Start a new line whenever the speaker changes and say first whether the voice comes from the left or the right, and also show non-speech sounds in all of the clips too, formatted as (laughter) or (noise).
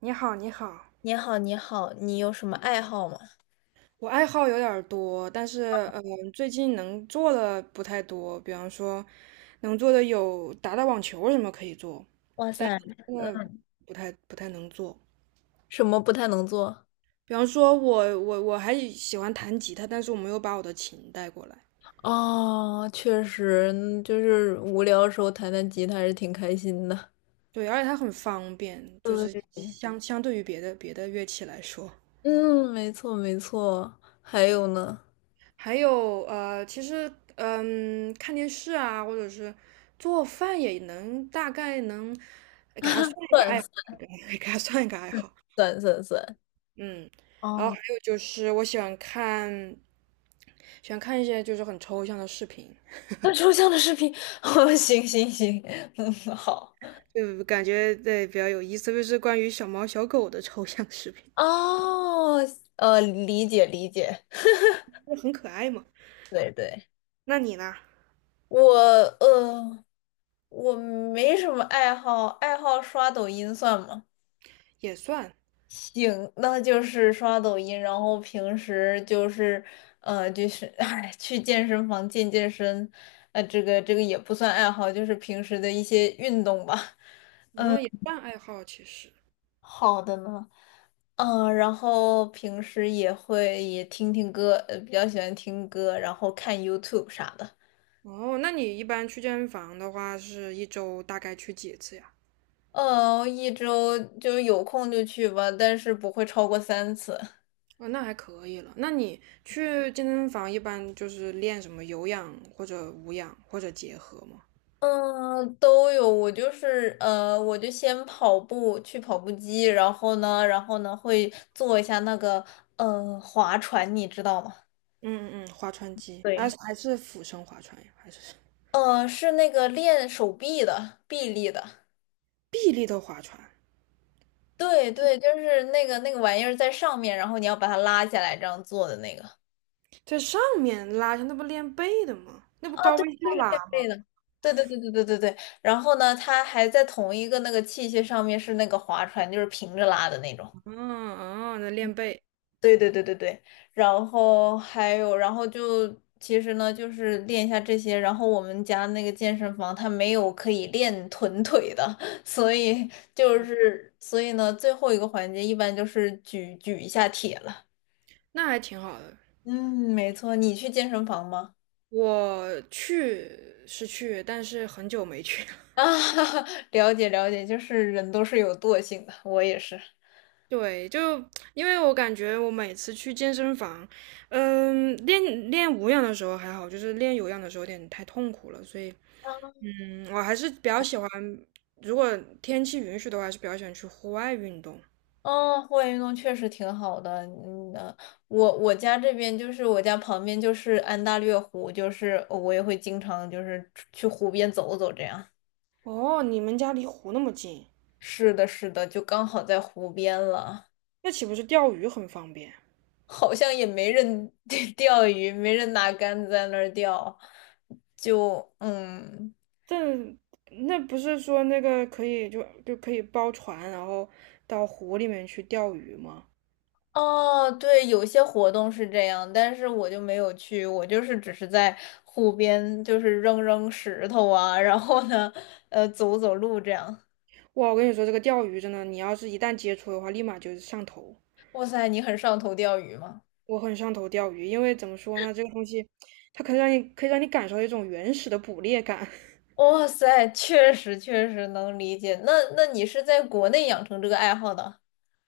right: 你好，你好，
left: 你好，你好，你有什么爱好吗？
right: 我爱好有点儿多，但是最近能做的不太多。比方说，能做的有打打网球什么可以做，
left: 哇
right: 但
left: 塞，
right: 是现在不太能做。
left: 什么不太能做？
right: 比方说我还喜欢弹吉他，但是我没有把我的琴带过来。
left: 哦，确实，就是无聊的时候弹弹吉他还是挺开心的。
right: 对，而且它很方便，就是
left: 对，
right: 相对于别的乐器来说，
left: 嗯，没错没错。还有呢？
right: 还有其实看电视啊，或者是做饭也能大概能
left: 算
right: (laughs) 给它算一个爱好。
left: 算算算
right: 嗯，
left: (laughs)。
right: 然后
left: 哦，
right: 还有就是我喜欢看，喜欢看一些就是很抽象的视频，
left: 那抽象的视频，(laughs) 哦，行行行，(laughs) 嗯，好。
right: 就感觉对比较有意思，特别是关于小猫小狗的抽象视频，
left: 哦，理解理解。
right: 就很可爱嘛。
left: 对对，
right: 那你呢？
left: 我呃，我没什么爱好，爱好刷抖音算吗？
right: 也算，
left: 行，那就是刷抖音，然后平时就是，(laughs) 哎，去健身房健健身，这个也不算爱好，就是平时的一些运动吧。(laughs)
right: 嗯，也算爱好其实。
left: 好的呢，然后平时也会也听听歌，比较喜欢听歌，然后看 YouTube 啥的。
right: 哦，那你一般去健身房的话，是一周大概去几次呀？
left: 嗯，一周就有空就去吧，但是不会超过3次。
right: 哦，那还可以了。那你去健身房一般就是练什么有氧或者无氧或者结合吗？
left: 嗯，都有。我就先跑步，去跑步机，然后呢，会做一下那个划船，你知道吗？
right: 嗯划船机，啊
left: 对，
right: 还是俯身划船呀，还是什么
left: 是那个练手臂的，臂力的。
right: 臂力的划船，
left: 对对，就是那个玩意儿在上面，然后你要把它拉下来，这样做的那个。
right: 在上面拉下，那不练背的吗？那不
left: 啊，
right: 高
left: 对，
right: 位下
left: 就是
right: 拉
left: 这
right: 吗？
left: 类的。对对对对对对对。然后呢，它还在同一个那个器械上面是那个划船，就是平着拉的那种。
right: 嗯嗯，那练背，
left: 对对对对对，然后还有，然后就其实呢，就是练一下这些。然后我们家那个健身房它没有可以练臀腿的，(laughs) 所以就是所以呢，最后一个环节一般就是举举一下铁了。
right: 那还挺好的。
left: 嗯，没错，你去健身房吗？
right: 我去是去，但是很久没去了。
left: (laughs) 啊，
right: (laughs)
left: 了解了解，就是人都是有惰性的，我也是。
right: 对，就因为我感觉我每次去健身房，练练无氧的时候还好，就是练有氧的时候有点太痛苦了，所以我还是比较喜欢，如果天气允许的话，还是比较喜欢去户外运动。
left: 哦，户外运动确实挺好的。嗯，我家这边就是我家旁边就是安大略湖，就是我也会经常就是去湖边走走这样。
right: 哦，你们家离湖那么近，
left: 是的，是的，就刚好在湖边了，
right: 那岂不是钓鱼很方便？
left: 好像也没人 (laughs) 钓鱼，没人拿杆子在那儿钓，就嗯。
right: 这那不是说那个可以就可以包船，然后到湖里面去钓鱼吗？
left: 哦，对，有些活动是这样，但是我就没有去，我就是只是在湖边，就是扔扔石头啊，然后呢，走走路这样。
right: 哇，我跟你说，这个钓鱼真的，你要是一旦接触的话，立马就是上头。
left: 哇塞，你很上头钓鱼吗？
right: 我很上头钓鱼，因为怎么说呢，这个东西它可以让你感受到一种原始的捕猎感。(laughs)
left: 哇塞，确实确实能理解。那你是在国内养成这个爱好的？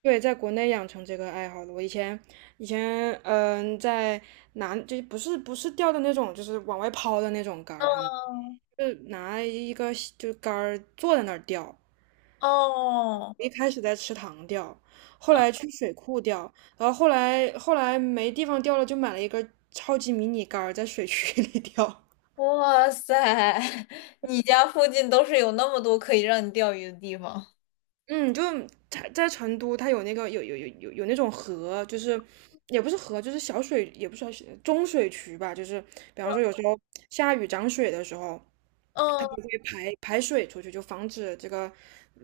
right: 对，在国内养成这个爱好的，我以前在南就不是钓的那种，就是往外抛的那种竿儿，他们。
left: 嗯，
right: 就拿一个就杆儿坐在那儿钓，
left: 哦，
right: 一开始在池塘钓，后
left: 嗯，
right: 来去水库钓，然后后来没地方钓了，就买了一根超级迷你杆儿在水渠 (laughs) 里钓。
left: 哇塞，(laughs) 你家附近都是有那么多可以让你钓鱼的地方。
right: 嗯，就它在成都，它有那个有那种河，就是也不是河，就是小水，也不是小水中水渠吧，就是比方说有时候下雨涨水的时候，它就
left: 嗯，
right: 会排排水出去，就防止这个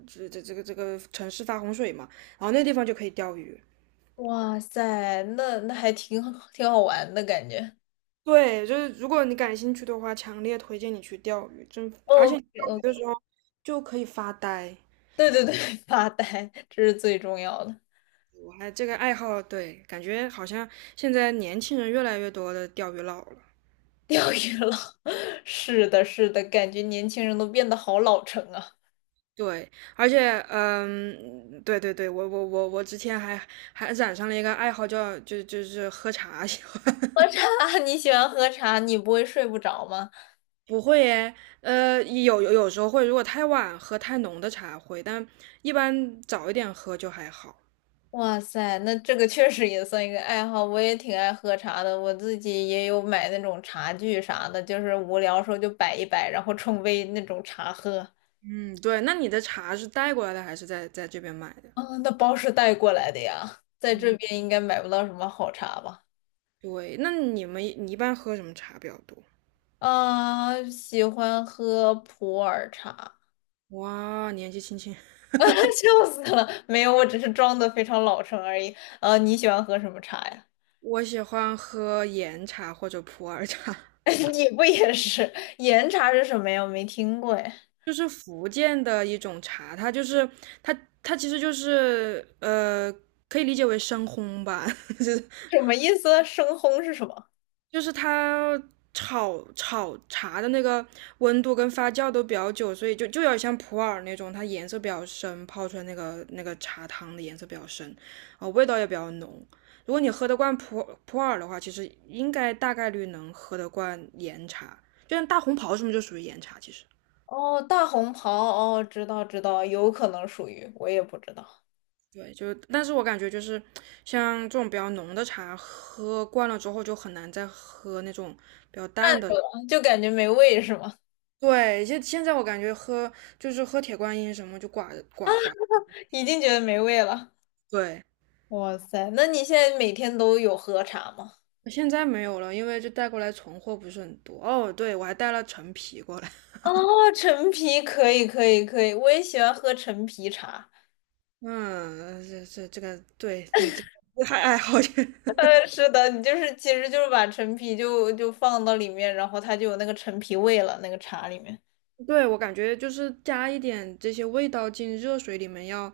right: 这个这个城市发洪水嘛。然后那地方就可以钓鱼。
left: 哇塞，那还挺好玩的感觉。
right: 对，就是如果你感兴趣的话，强烈推荐你去钓鱼，真，而且
left: OK
right: 你钓鱼的
left: OK，
right: 时候就可以发呆。
left: 对对对，(laughs) 发呆，这是最重要的。
right: 我还这个爱好，对，感觉好像现在年轻人越来越多的钓鱼佬了。
left: (laughs) 钓鱼了，(laughs) 是的，是的，感觉年轻人都变得好老成啊。
right: 对，而且，嗯，对对对，我之前还染上了一个爱好叫，就是喝茶喜欢。
left: 喝
right: (laughs)
left: 茶，(laughs) 你喜欢喝茶，你不会睡不着吗？
right: 不会耶，有时候会，如果太晚喝太浓的茶会，但一般早一点喝就还好。
left: 哇塞，那这个确实也算一个爱好，我也挺爱喝茶的，我自己也有买那种茶具啥的，就是无聊时候就摆一摆，然后冲杯那种茶喝。
right: 嗯，对，那你的茶是带过来的还是在这边买的？
left: 啊，那包是带过来的呀，在这边应该买不到什么好茶吧？
right: 对，那你一般喝什么茶比较多？
left: 啊，喜欢喝普洱茶，
right: 哇，年纪轻轻，
left: (laughs)
right: (laughs)
left: 笑死了，没有，我只是装的非常老成而已。你喜欢喝什么茶呀？
right: 我喜欢喝岩茶或者普洱茶，
left: (laughs) 你不也是岩茶是什么呀？我没听过哎，
right: 就是福建的一种茶，它其实就是可以理解为深烘吧，(laughs) 就
left: 什么意思？生烘是什么？
right: 就是它炒炒茶的那个温度跟发酵都比较久，所以就有点像普洱那种，它颜色比较深，泡出来那个茶汤的颜色比较深，味道也比较浓。如果你喝得惯普普洱的话，其实应该大概率能喝得惯岩茶，就像大红袍什么就属于岩茶，其实。
left: 哦，大红袍，哦，知道知道，有可能属于，我也不知道。
right: 对，就但是我感觉就是像这种比较浓的茶，喝惯了之后就很难再喝那种比较淡
left: 看着
right: 的。
left: 了就感觉没味是吗？
right: 对，现在我感觉喝就是喝铁观音什么就寡寡寡，
left: (laughs) 已经觉得没味了。
right: 对，
left: 哇塞，那你现在每天都有喝茶吗？
right: 现在没有了，因为就带过来存货不是很多。哦，对，我还带了陈皮过来。(laughs)
left: 哦，陈皮可以可以可以，我也喜欢喝陈皮茶。(laughs)
right: 嗯，这个，对你这个还爱好点。
left: 是的，你就是其实就是把陈皮就放到里面，然后它就有那个陈皮味了，那个茶里面。
right: (laughs) 对，我感觉就是加一点这些味道进热水里面要，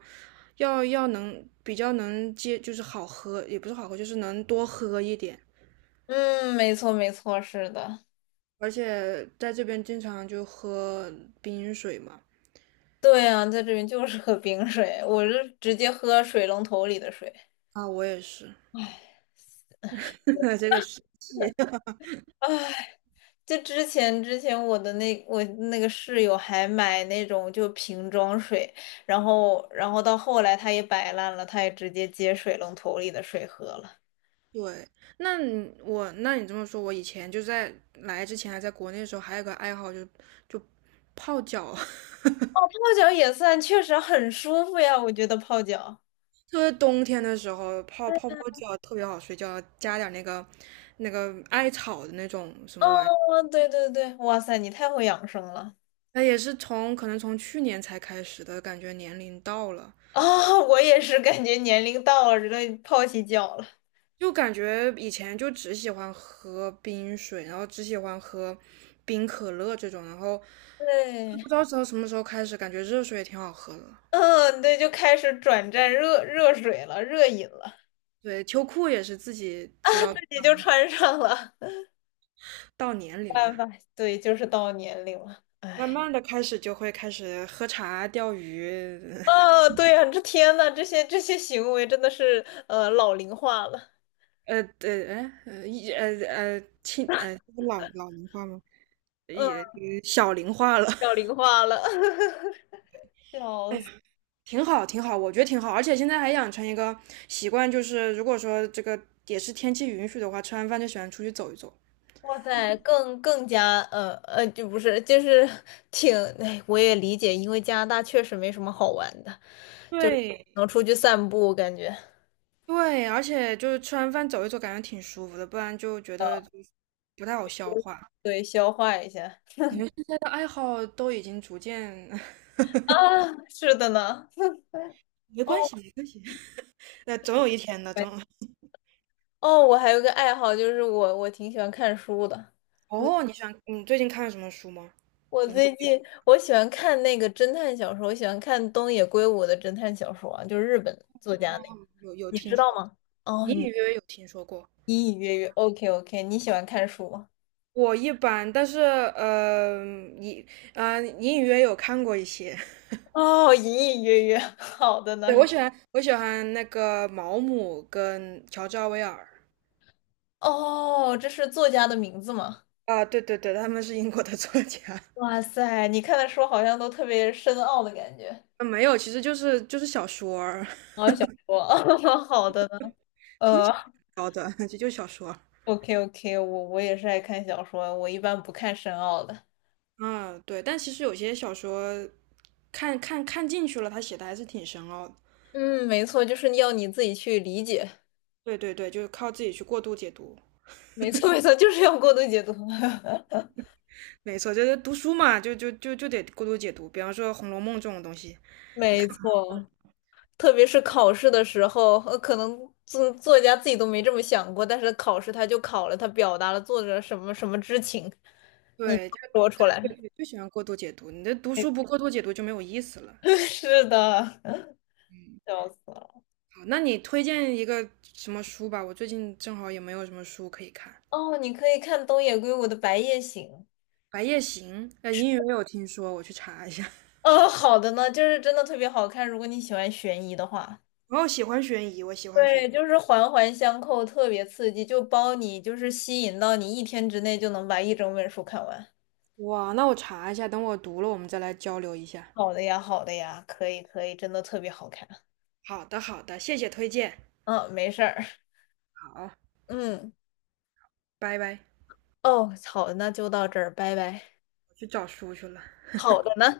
right: 要能比较能接，就是好喝，也不是好喝，就是能多喝一点。
left: 嗯，没错没错，是的。
right: 而且在这边经常就喝冰水嘛，
left: 对啊，在这边就是 (laughs) 喝冰水，我是直接喝水龙头里的水。
right: 啊，我也是，(laughs) 这个是
left: 唉，就之前我那个室友还买那种就瓶装水，然后到后来他也摆烂了，他也直接接水龙头里的水喝了。
right: 对，那你这么说，我以前就在来之前还在国内的时候，还有个爱好就泡脚，
left: 哦，
right: (laughs)
left: 泡脚也算，确实很舒服呀，我觉得泡脚。
right: 特别冬天的时候泡泡泡脚特别好睡觉，加点那个艾草的那种什么玩意儿，
left: 哦，对对对，哇塞，你太会养生了
right: 那也是从可能从去年才开始的，感觉年龄到了，
left: 啊！我也是感觉年龄到了，这个泡起脚了。
right: 就感觉以前就只喜欢喝冰水，然后只喜欢喝冰可乐这种，然后不
left: 对。
right: 知道从什么时候开始，感觉热水也挺好喝的。
left: (laughs) 嗯，对，就开始转战热水了，热饮了，
right: 对，秋裤也是自己知
left: 自
right: 道
left: 己就穿上了，(laughs) 没
right: 到年龄了，
left: 办法，对，就是到年龄了，
right: 慢
left: 哎，
right: 慢的开始就会开始喝茶、钓鱼，(laughs)
left: 啊，对呀，这天呐，这些行为真的是老龄化了，
right: 呃呃哎呃一呃呃亲呃这是老老龄化吗？
left: 嗯，
right: 也小龄化了，
left: 老
right: (laughs)
left: 龄化了，(laughs)
right: 哎呀，挺好挺好，我觉得挺好，而且现在还养成一个习惯，就是如果说这个也是天气允许的话，吃完饭就喜欢出去走一走。
left: 哇塞，更加就不是，就是挺，哎，我也理解，因为加拿大确实没什么好玩的，就是
right: 对
left: 能出去散步，感觉，
right: 对，而且就是吃完饭走一走，感觉挺舒服的，不然就觉得
left: 呃，
right: 不太好消化。现
left: 对，消化一下
right: 在的爱好都已经逐渐 (laughs)
left: 啊，是的呢，(laughs)
right: 没关
left: 哦。
right: 系，没关系。(laughs) 那总有一天的，总有。
left: 哦，我还有个爱好，就是我挺喜欢看书的。嗯
right: 哦，你喜欢你最近看了什么书吗？
left: 我
right: 有什么
left: 最近我喜欢看那个侦探小说，我喜欢看东野圭吾的侦探小说啊，就是日本作家那个，
right: 有有
left: 你
right: 听
left: 知道
right: 说过？
left: 吗？哦，
right: 隐隐约约有听说过。
left: 一 OK OK，你喜欢看书吗？
right: 我一般，但是隐隐隐约约有看过一些。(laughs)
left: 哦，隐隐约约，(laughs) 好的
right: 对，
left: 呢。
right: 我喜欢那个毛姆跟乔治奥威尔
left: 哦，这是作家的名字吗？
right: 啊，对对对，他们是英国的 (laughs) 作家。
left: 哇塞，你看的书好像都特别深奥的感觉。
right: (laughs) 没有，其实就是小说儿
left: 哦，小说，(laughs) 好的呢。呃
right: 聊的，(laughs) 就就小说儿。
left: ，OK OK，我也是爱看小说，我一般不看深奥的。
right: 嗯，对，但其实有些小说看进去了，他写的还是挺深奥的。
left: 嗯，没错，就是要你自己去理解。
right: 对对对，就是靠自己去过度解读。
left: 没错，没错，就是要过度解读。(laughs)
right: 没错，就是读书嘛，就得过度解读。比方说《红楼梦》这种东西，你
left: 没
right: 看，
left: 错，特别是考试的时候，可能作家自己都没这么想过，但是考试他就考了，他表达了作者什么什么之情，你
right: 对，就
left: 说出来。
right: 对对，就喜欢过度解读。你的读
left: 没
right: 书不过度解读就没有意思了。
left: (laughs) 是的，(laughs)
right: 嗯
left: 笑死了。
right: 好，那你推荐一个什么书吧？我最近正好也没有什么书可以看，
left: 哦，你可以看东野圭吾的《白夜行》。
right: 《白夜行》英语没有听说，我去查一下。(laughs)
left: 好的呢，就是真的特别好看，如果你喜欢悬疑的话。
right: 然后喜欢悬疑，我喜欢悬
left: 对，就是环环相扣，特别刺激，就包你，就是吸引到你一天之内就能把一整本书看完。
right: 疑。哇，那我查一下，等我读了，我们再来交流一下。
left: 好的呀，好的呀，可以可以，真的特别好看。
right: 好的，好的，谢谢推荐。
left: 嗯，没事儿。
right: 好，
left: 嗯，
right: 拜拜，
left: 哦，好的，那就到这儿，拜拜。
right: 我去找书去了。
left: 好的呢。